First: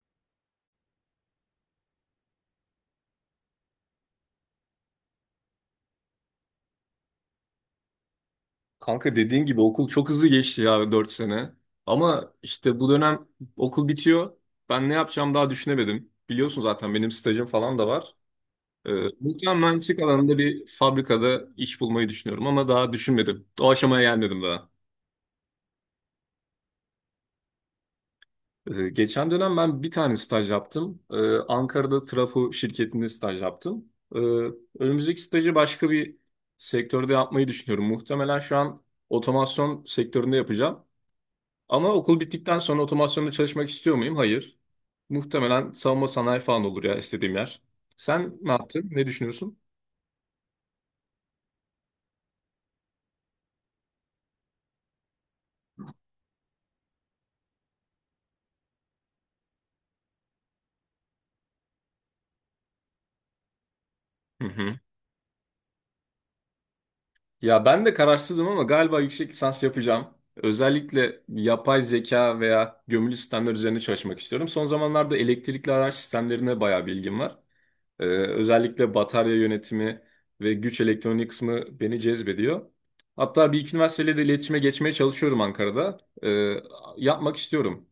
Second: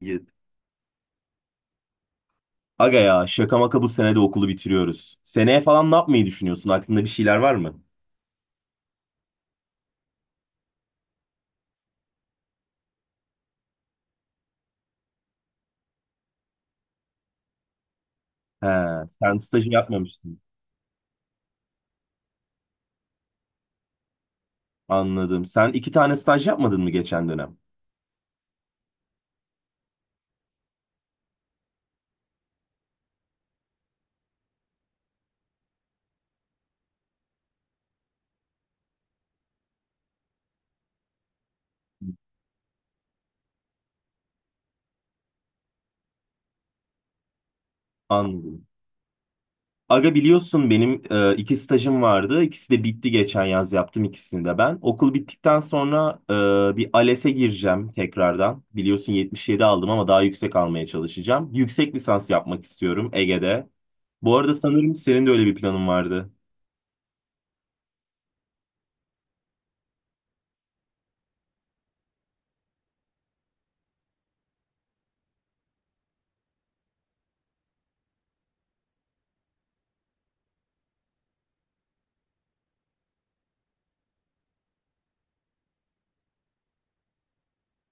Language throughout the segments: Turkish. Git. Aga ya şaka maka bu sene de okulu bitiriyoruz. Seneye falan ne yapmayı düşünüyorsun? Aklında bir şeyler var mı? Kanka dediğin gibi okul çok hızlı geçti ya 4 sene. Ama işte bu dönem okul bitiyor. Ben ne yapacağım daha düşünemedim. Biliyorsun zaten benim stajım falan da var. He, Ee, sen Muhtemelen stajı mühendislik alanında yapmamıştın. bir fabrikada iş bulmayı düşünüyorum ama daha düşünmedim. O aşamaya gelmedim daha. Anladım. Sen iki tane staj yapmadın mı geçen dönem? Geçen dönem ben bir tane staj yaptım. Ankara'da trafo şirketinde staj yaptım. Ee, Önümüzdeki stajı başka bir sektörde yapmayı düşünüyorum. Muhtemelen şu an otomasyon sektöründe yapacağım. Ama okul bittikten sonra otomasyonda çalışmak istiyor muyum? Hayır. Muhtemelen savunma sanayi falan olur ya istediğim yer. Sen ne Anladım. yaptın? Ne düşünüyorsun? Aga biliyorsun benim iki stajım vardı. İkisi de bitti geçen yaz yaptım ikisini de ben. Okul bittikten sonra bir ALES'e gireceğim tekrardan. Biliyorsun 77 aldım ama daha yüksek almaya çalışacağım. Yüksek lisans yapmak istiyorum Ege'de. Bu Hı arada hı. sanırım senin de öyle bir planın vardı. Ya ben de kararsızım ama galiba yüksek lisans yapacağım. Özellikle yapay zeka veya gömülü sistemler üzerine çalışmak istiyorum. Son zamanlarda elektrikli araç sistemlerine bayağı bilgim var. Özellikle batarya yönetimi ve güç elektronik kısmı beni cezbediyor. Hatta bir iki üniversiteyle de iletişime geçmeye çalışıyorum Ankara'da. Ee, Yapmak istiyorum.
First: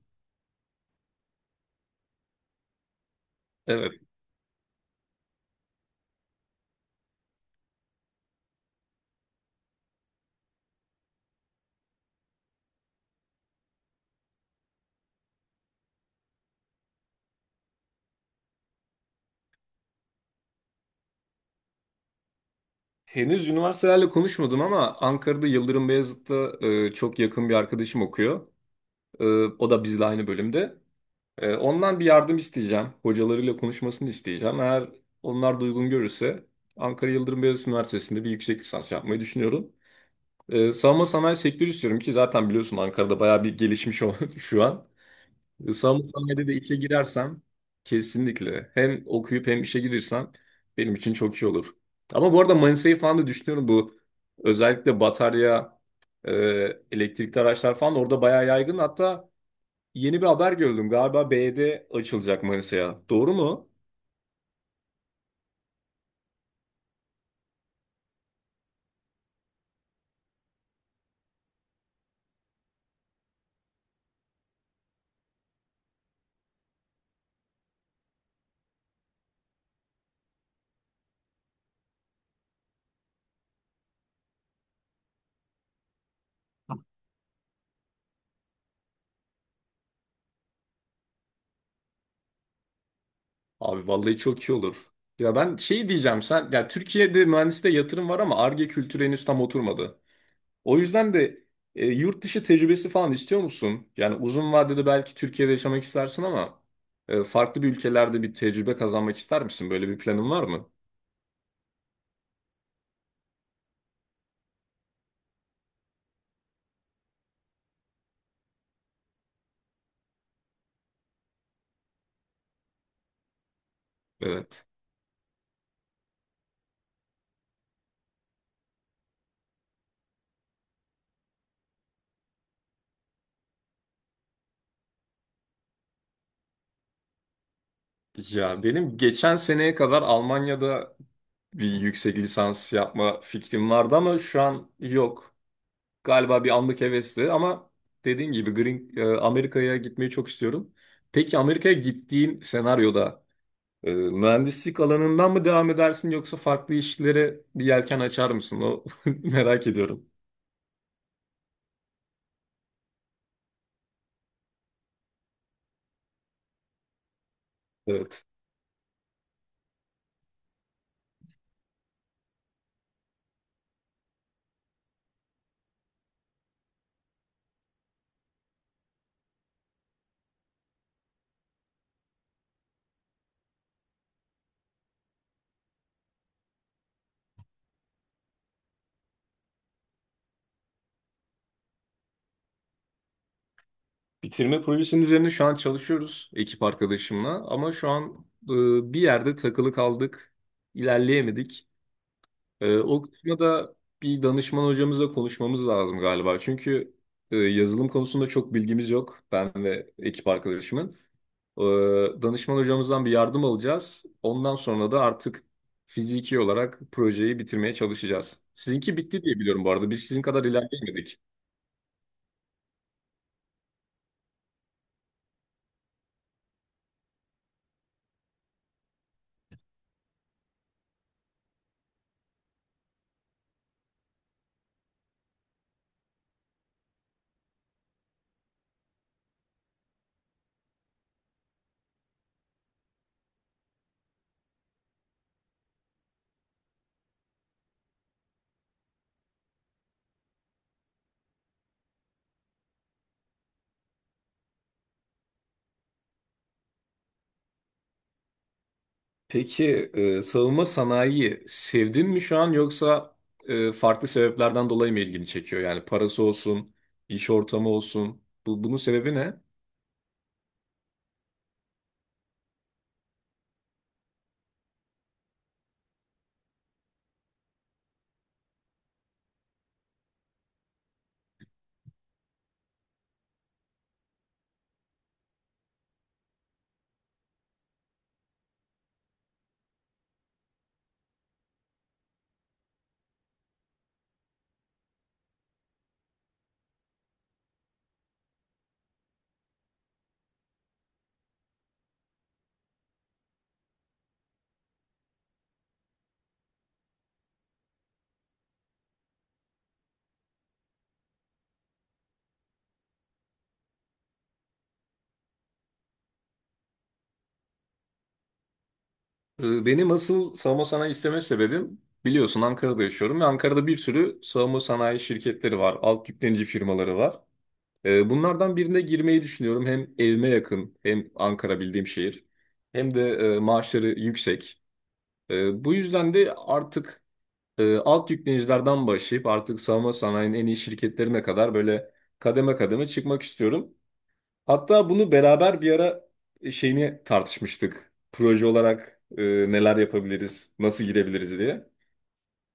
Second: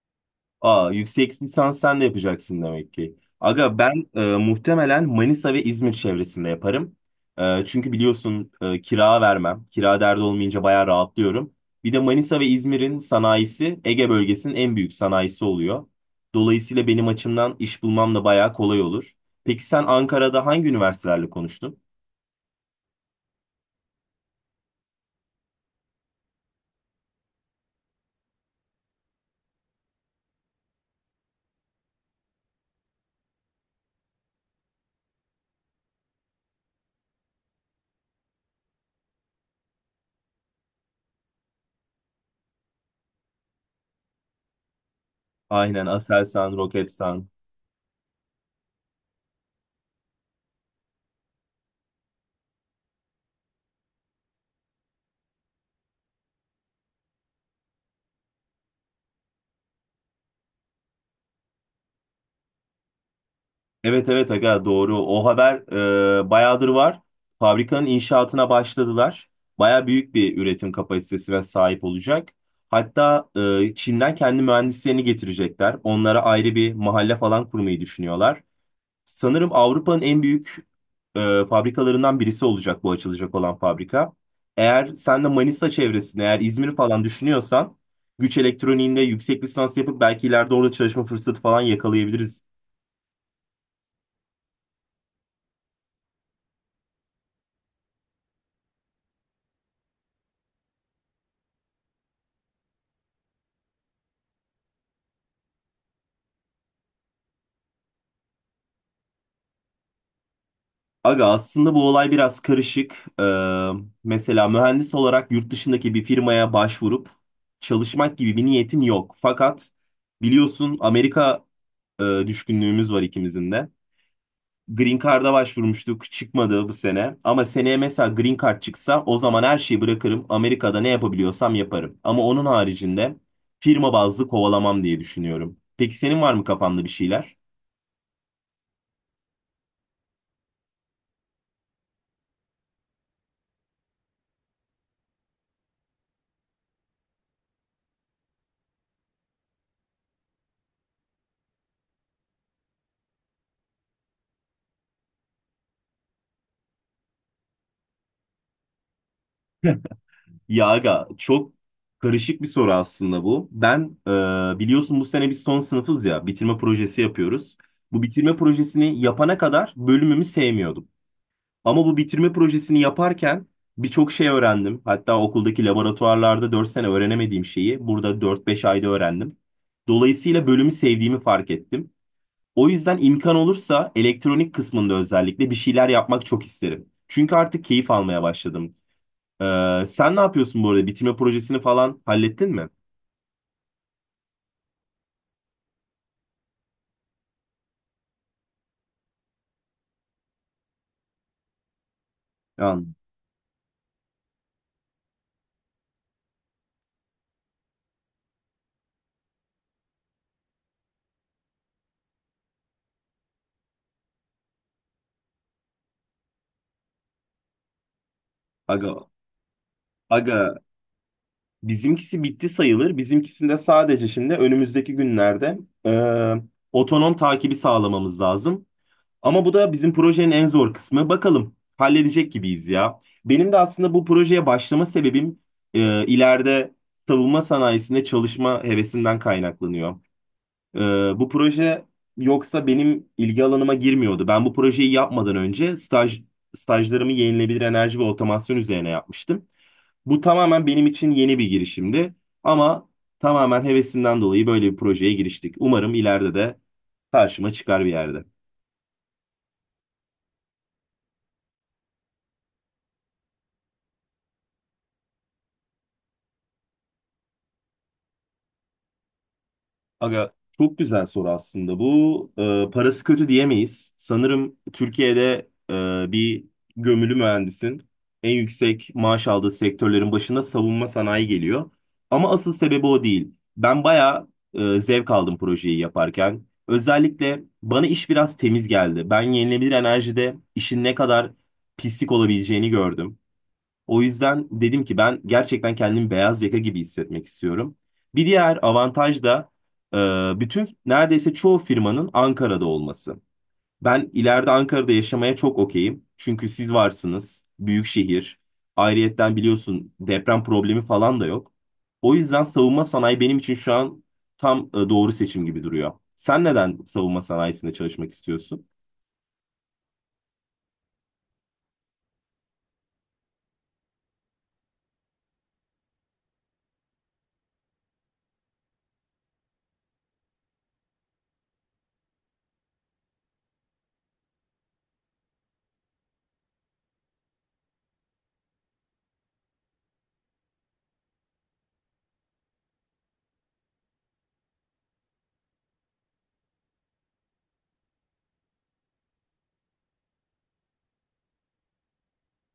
Aa, yüksek lisans sen de yapacaksın demek ki. Aga Evet. ben muhtemelen Manisa ve İzmir çevresinde yaparım. Çünkü biliyorsun kira vermem. Kira derdi olmayınca bayağı rahatlıyorum. Bir de Manisa ve İzmir'in sanayisi Ege bölgesinin en büyük sanayisi oluyor. Dolayısıyla benim açımdan iş bulmam da bayağı kolay olur. Peki sen Ankara'da hangi üniversitelerle konuştun? Henüz üniversitelerle konuşmadım ama Ankara'da Yıldırım Beyazıt'ta çok yakın bir arkadaşım okuyor. E, O da bizle aynı bölümde. Ondan bir yardım isteyeceğim. Hocalarıyla konuşmasını isteyeceğim. Eğer onlar da uygun görürse Ankara Yıldırım Beyazıt Üniversitesi'nde bir yüksek lisans yapmayı düşünüyorum. Savunma sanayi sektörü istiyorum ki zaten biliyorsun Ankara'da bayağı bir gelişmiş oldu şu an. Aynen Savunma sanayide de Aselsan, işe Roketsan. girersem kesinlikle hem okuyup hem işe girirsem benim için çok iyi olur. Ama bu arada Manisa'yı falan da düşünüyorum bu özellikle batarya, e, elektrikli araçlar falan orada bayağı yaygın. Hatta yeni bir haber gördüm galiba BD açılacak Manisa'ya. Doğru mu? Evet, evet aga doğru. O haber bayağıdır var. Fabrikanın inşaatına başladılar. Baya büyük bir üretim kapasitesine sahip olacak. Hatta Çin'den kendi mühendislerini getirecekler. Onlara ayrı bir mahalle falan kurmayı düşünüyorlar. Sanırım Avrupa'nın en büyük fabrikalarından birisi olacak bu açılacak olan fabrika. Eğer sen de Manisa çevresini, eğer İzmir falan düşünüyorsan güç elektroniğinde yüksek lisans yapıp belki ileride orada çalışma fırsatı falan yakalayabiliriz. Abi vallahi çok iyi olur. Ya ben şey diyeceğim sen ya Türkiye'de mühendisliğe yatırım var ama Ar-Ge kültürü henüz tam oturmadı. O yüzden de yurt dışı tecrübesi falan istiyor musun? Yani uzun vadede belki Türkiye'de yaşamak istersin ama farklı bir ülkelerde bir tecrübe kazanmak ister misin? Böyle bir planın var mı? Aga aslında bu olay biraz karışık. Mesela mühendis olarak yurt dışındaki bir firmaya başvurup çalışmak gibi bir niyetim yok. Fakat biliyorsun Amerika düşkünlüğümüz var ikimizin de. Evet. Green Card'a başvurmuştuk, çıkmadı bu sene. Ama seneye mesela Green Card çıksa o zaman her şeyi bırakırım. Amerika'da ne yapabiliyorsam yaparım. Ama onun haricinde firma bazlı kovalamam diye düşünüyorum. Peki senin var mı kafanda bir şeyler? Ya benim geçen seneye kadar Almanya'da bir yüksek lisans yapma fikrim vardı ama şu an yok. Galiba bir anlık hevesti ama dediğin gibi Green, Amerika'ya gitmeyi çok istiyorum. Peki Amerika'ya gittiğin senaryoda mühendislik alanından mı devam edersin yoksa farklı işlere bir yelken açar mısın? O merak ediyorum. Ya aga çok karışık bir soru aslında bu. Ben biliyorsun bu sene biz son sınıfız ya bitirme projesi yapıyoruz. Bu Evet. bitirme projesini yapana kadar bölümümü sevmiyordum. Ama bu bitirme projesini yaparken birçok şey öğrendim. Hatta okuldaki laboratuvarlarda 4 sene öğrenemediğim şeyi burada dört beş ayda öğrendim. Dolayısıyla bölümü sevdiğimi fark ettim. O yüzden imkan olursa elektronik kısmında özellikle bir şeyler yapmak çok isterim. Çünkü artık keyif almaya başladım. Sen ne yapıyorsun bu arada? Bitirme projesini falan hallettin mi? Bitirme projesinin üzerine şu an çalışıyoruz ekip arkadaşımla ama şu an bir yerde takılı kaldık, ilerleyemedik. Yani, O kısmı da bir danışman hocamızla konuşmamız lazım galiba. Çünkü yazılım konusunda çok bilgimiz yok. Ben ve ekip arkadaşımın. Ee, Danışman hocamızdan bir yardım alacağız. Ondan sonra da artık fiziki olarak projeyi bitirmeye çalışacağız. aga, Sizinki bitti diye biliyorum bu arada. Biz sizin aga kadar ilerleyemedik. bizimkisi bitti sayılır. Bizimkisinde sadece şimdi önümüzdeki günlerde e, otonom takibi sağlamamız lazım. Ama bu da bizim projenin en zor kısmı. Bakalım halledecek gibiyiz ya. Benim de aslında bu projeye başlama sebebim ileride savunma sanayisinde çalışma hevesimden kaynaklanıyor. Ee, bu proje yoksa benim ilgi alanıma girmiyordu. Ben bu projeyi yapmadan önce stajlarımı yenilenebilir enerji ve otomasyon üzerine yapmıştım. Bu tamamen benim için yeni bir girişimdi ama tamamen hevesimden dolayı böyle bir projeye giriştik. Umarım ileride de karşıma çıkar bir yerde. Peki savunma sanayiyi sevdin mi şu an yoksa farklı sebeplerden dolayı mı ilgini çekiyor? Yani parası olsun, iş ortamı olsun. Bu, bunun sebebi ne? Aga çok güzel soru aslında. Bu parası kötü diyemeyiz. Sanırım Türkiye'de bir gömülü mühendisin en yüksek maaş aldığı sektörlerin başında savunma sanayi geliyor. Ama asıl sebebi o değil. Ben bayağı zevk aldım projeyi yaparken. Özellikle bana iş biraz temiz geldi. Ben yenilenebilir enerjide işin ne kadar pislik olabileceğini gördüm. O yüzden dedim ki ben gerçekten kendimi beyaz yaka gibi hissetmek istiyorum. Bir diğer avantaj da bütün neredeyse çoğu firmanın Ankara'da olması. Ben ileride Ankara'da yaşamaya çok okeyim. Çünkü siz varsınız, büyük şehir. Ayrıyetten biliyorsun deprem problemi falan da yok. O yüzden savunma sanayi benim için şu an tam doğru seçim gibi duruyor. Sen neden savunma sanayisinde çalışmak istiyorsun? Benim asıl savunma sanayi isteme sebebim biliyorsun Ankara'da yaşıyorum ve Ankara'da bir sürü savunma sanayi şirketleri var, alt yüklenici firmaları var. Bunlardan birine girmeyi düşünüyorum. Hem evime yakın, hem Ankara bildiğim şehir, hem de maaşları yüksek. Bu yüzden de artık alt yüklenicilerden başlayıp artık savunma sanayinin en iyi şirketlerine kadar böyle kademe kademe çıkmak istiyorum. Hatta bunu beraber bir ara şeyini tartışmıştık. Proje olarak neler yapabiliriz, nasıl girebiliriz diye.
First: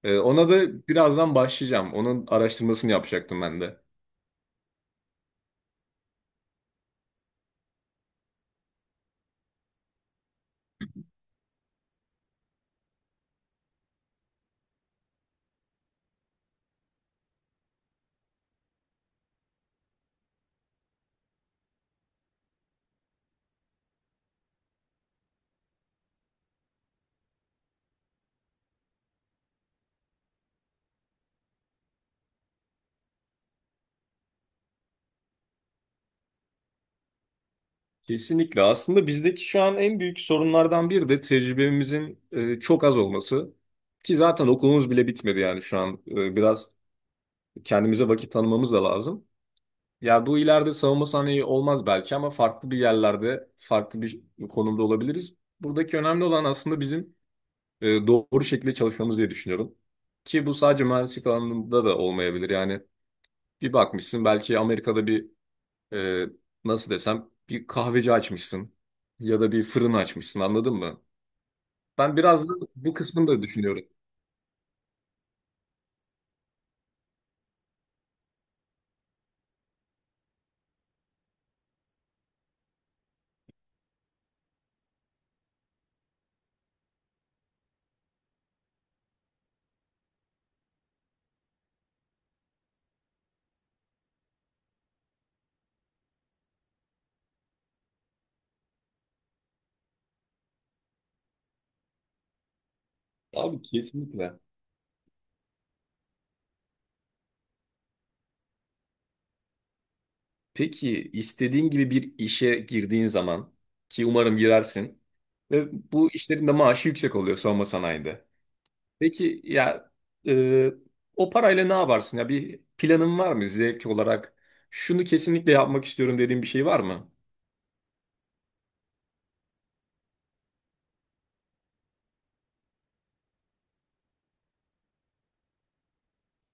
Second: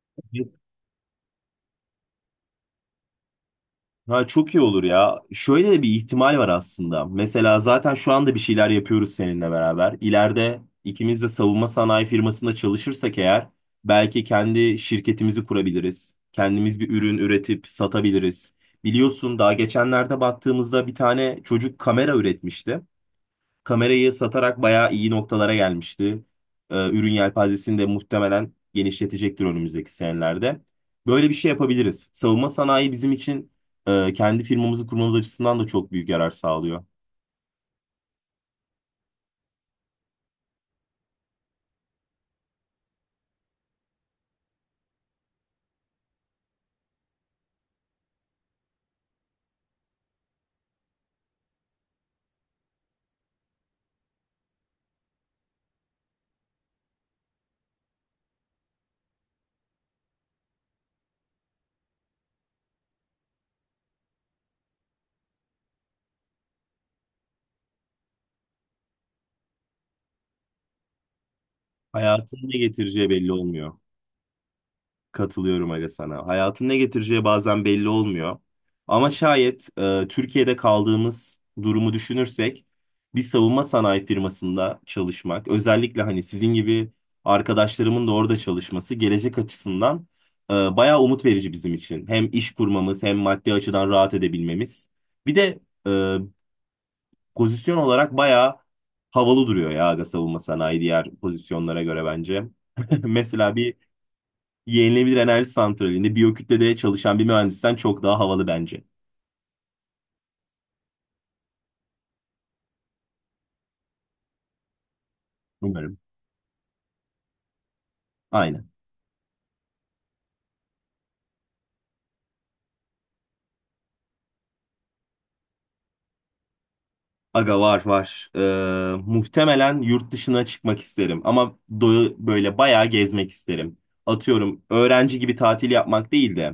Ona da birazdan başlayacağım. Onun araştırmasını yapacaktım ben de. Ha, çok iyi olur ya. Şöyle de bir ihtimal var aslında. Mesela zaten şu anda bir şeyler yapıyoruz seninle beraber. İleride ikimiz de savunma sanayi firmasında çalışırsak eğer belki kendi şirketimizi kurabiliriz. Kendimiz bir ürün üretip satabiliriz. Biliyorsun daha geçenlerde baktığımızda bir tane çocuk kamera üretmişti, kamerayı satarak bayağı iyi noktalara gelmişti. Ürün yelpazesini de muhtemelen genişletecektir önümüzdeki senelerde. Böyle bir şey yapabiliriz. Savunma sanayi bizim için kendi firmamızı kurmamız açısından da çok büyük yarar sağlıyor. Kesinlikle. Aslında bizdeki şu an en büyük sorunlardan biri de tecrübemizin çok az olması. Ki zaten okulumuz bile bitmedi yani şu an. Biraz kendimize vakit tanımamız da lazım. Ya bu ileride savunma sanayi olmaz belki ama farklı bir yerlerde, farklı bir konumda olabiliriz. Buradaki önemli olan aslında bizim doğru şekilde çalışmamız diye düşünüyorum. Ki bu sadece mühendislik alanında da olmayabilir. Yani bir bakmışsın belki Amerika'da bir e, nasıl desem bir kahveci açmışsın ya da bir fırın açmışsın anladın mı? Ben Hayatın biraz da ne bu getireceği kısmını belli da olmuyor. düşünüyorum. Katılıyorum aga sana. Hayatın ne getireceği bazen belli olmuyor. Ama şayet Türkiye'de kaldığımız durumu düşünürsek bir savunma sanayi firmasında çalışmak, özellikle hani sizin gibi arkadaşlarımın da orada çalışması gelecek açısından bayağı umut verici bizim için. Hem iş kurmamız hem maddi açıdan rahat edebilmemiz. Bir de e, pozisyon olarak bayağı havalı duruyor ya aga savunma sanayi diğer pozisyonlara göre bence. Mesela Abi bir kesinlikle. yenilenebilir enerji santralinde biyokütlede çalışan bir mühendisten çok daha havalı bence. Peki istediğin gibi bir işe girdiğin zaman ki umarım girersin ve Umarım. bu işlerin de maaşı yüksek oluyor savunma sanayide. Aynen. Peki ya e, o parayla ne yaparsın? Ya bir planın var mı zevk olarak? Şunu kesinlikle yapmak istiyorum dediğin bir şey var mı? Aga var, var. Muhtemelen yurt dışına çıkmak isterim ama böyle bayağı gezmek isterim. Atıyorum öğrenci gibi tatil yapmak değil de.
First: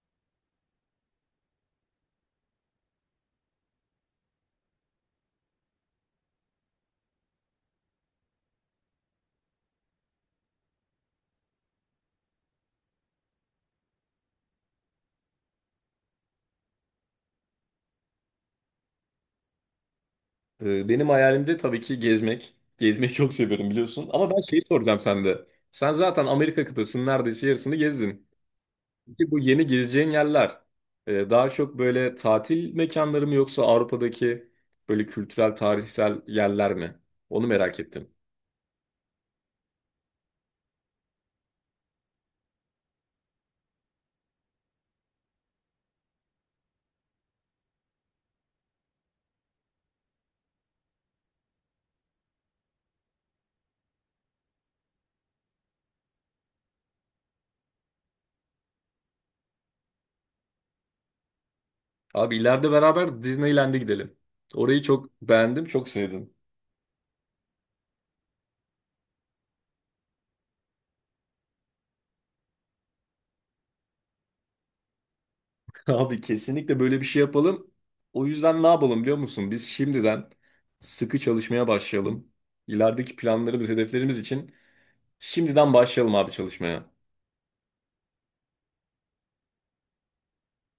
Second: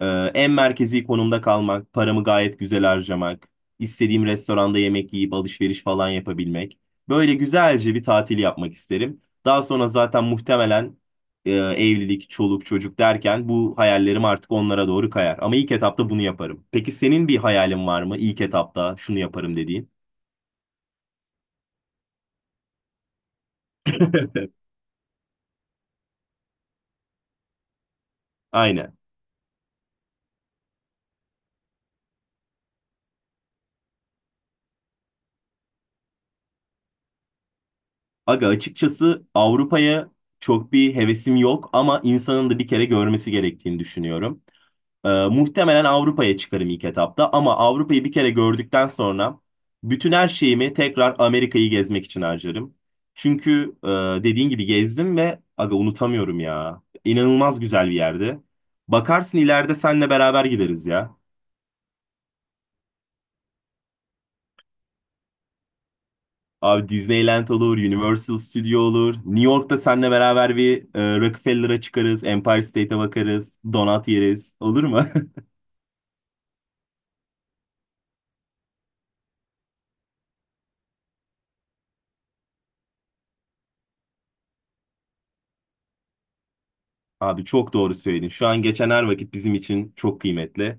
Ee, en merkezi konumda kalmak, paramı gayet güzel harcamak, istediğim restoranda yemek yiyip alışveriş falan yapabilmek. Böyle güzelce bir tatil yapmak isterim. Daha sonra zaten muhtemelen evlilik, çoluk, çocuk derken bu hayallerim artık onlara doğru kayar. Ama ilk etapta bunu yaparım. Peki senin bir hayalin var mı? İlk etapta şunu yaparım dediğin. Benim hayalimde tabii ki gezmek. Gezmeyi çok seviyorum biliyorsun. Ama ben şeyi soracağım sende. Sen zaten Amerika kıtasının neredeyse yarısını gezdin. Aynen. Peki bu yeni gezeceğin yerler daha çok böyle tatil mekanları mı yoksa Avrupa'daki böyle kültürel, tarihsel yerler mi? Onu merak ettim. Aga açıkçası Avrupa'ya çok bir hevesim yok ama insanın da bir kere görmesi gerektiğini düşünüyorum. Muhtemelen Avrupa'ya çıkarım ilk etapta ama Avrupa'yı bir kere gördükten sonra bütün her şeyimi tekrar Amerika'yı gezmek için harcarım. Çünkü dediğin gibi gezdim ve aga unutamıyorum ya. İnanılmaz güzel bir yerde. Bakarsın ileride senle beraber gideriz ya. Abi ileride beraber Disneyland'e gidelim. Orayı çok beğendim, çok sevdim. Abi Disneyland olur, Universal Studio olur. New York'ta senle beraber bir Rockefeller'a çıkarız, Empire State'e bakarız, donut yeriz. Olur mu? Abi kesinlikle böyle bir şey yapalım. O yüzden ne yapalım biliyor musun? Biz şimdiden sıkı çalışmaya başlayalım. İlerideki planlarımız, hedeflerimiz için şimdiden başlayalım abi çalışmaya. Abi çok doğru söyledin. Şu an geçen her vakit bizim için çok kıymetli.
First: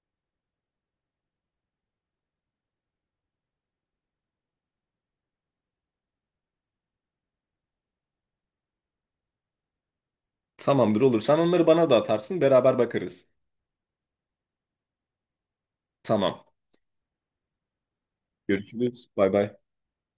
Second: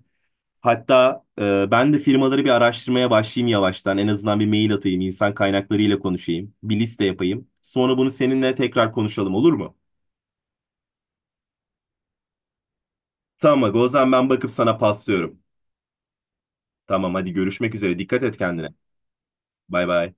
Hatta ben de firmaları bir araştırmaya başlayayım yavaştan. En azından bir mail atayım, insan kaynaklarıyla konuşayım, bir liste yapayım. Sonra bunu seninle tekrar konuşalım, olur mu? Tamamdır olur. Sen onları bana da atarsın, beraber bakarız. Tamam, aga, o zaman ben bakıp sana paslıyorum. Tamam. Tamam, hadi görüşmek üzere. Dikkat et kendine. Görüşürüz. Bay bay. Bay bay.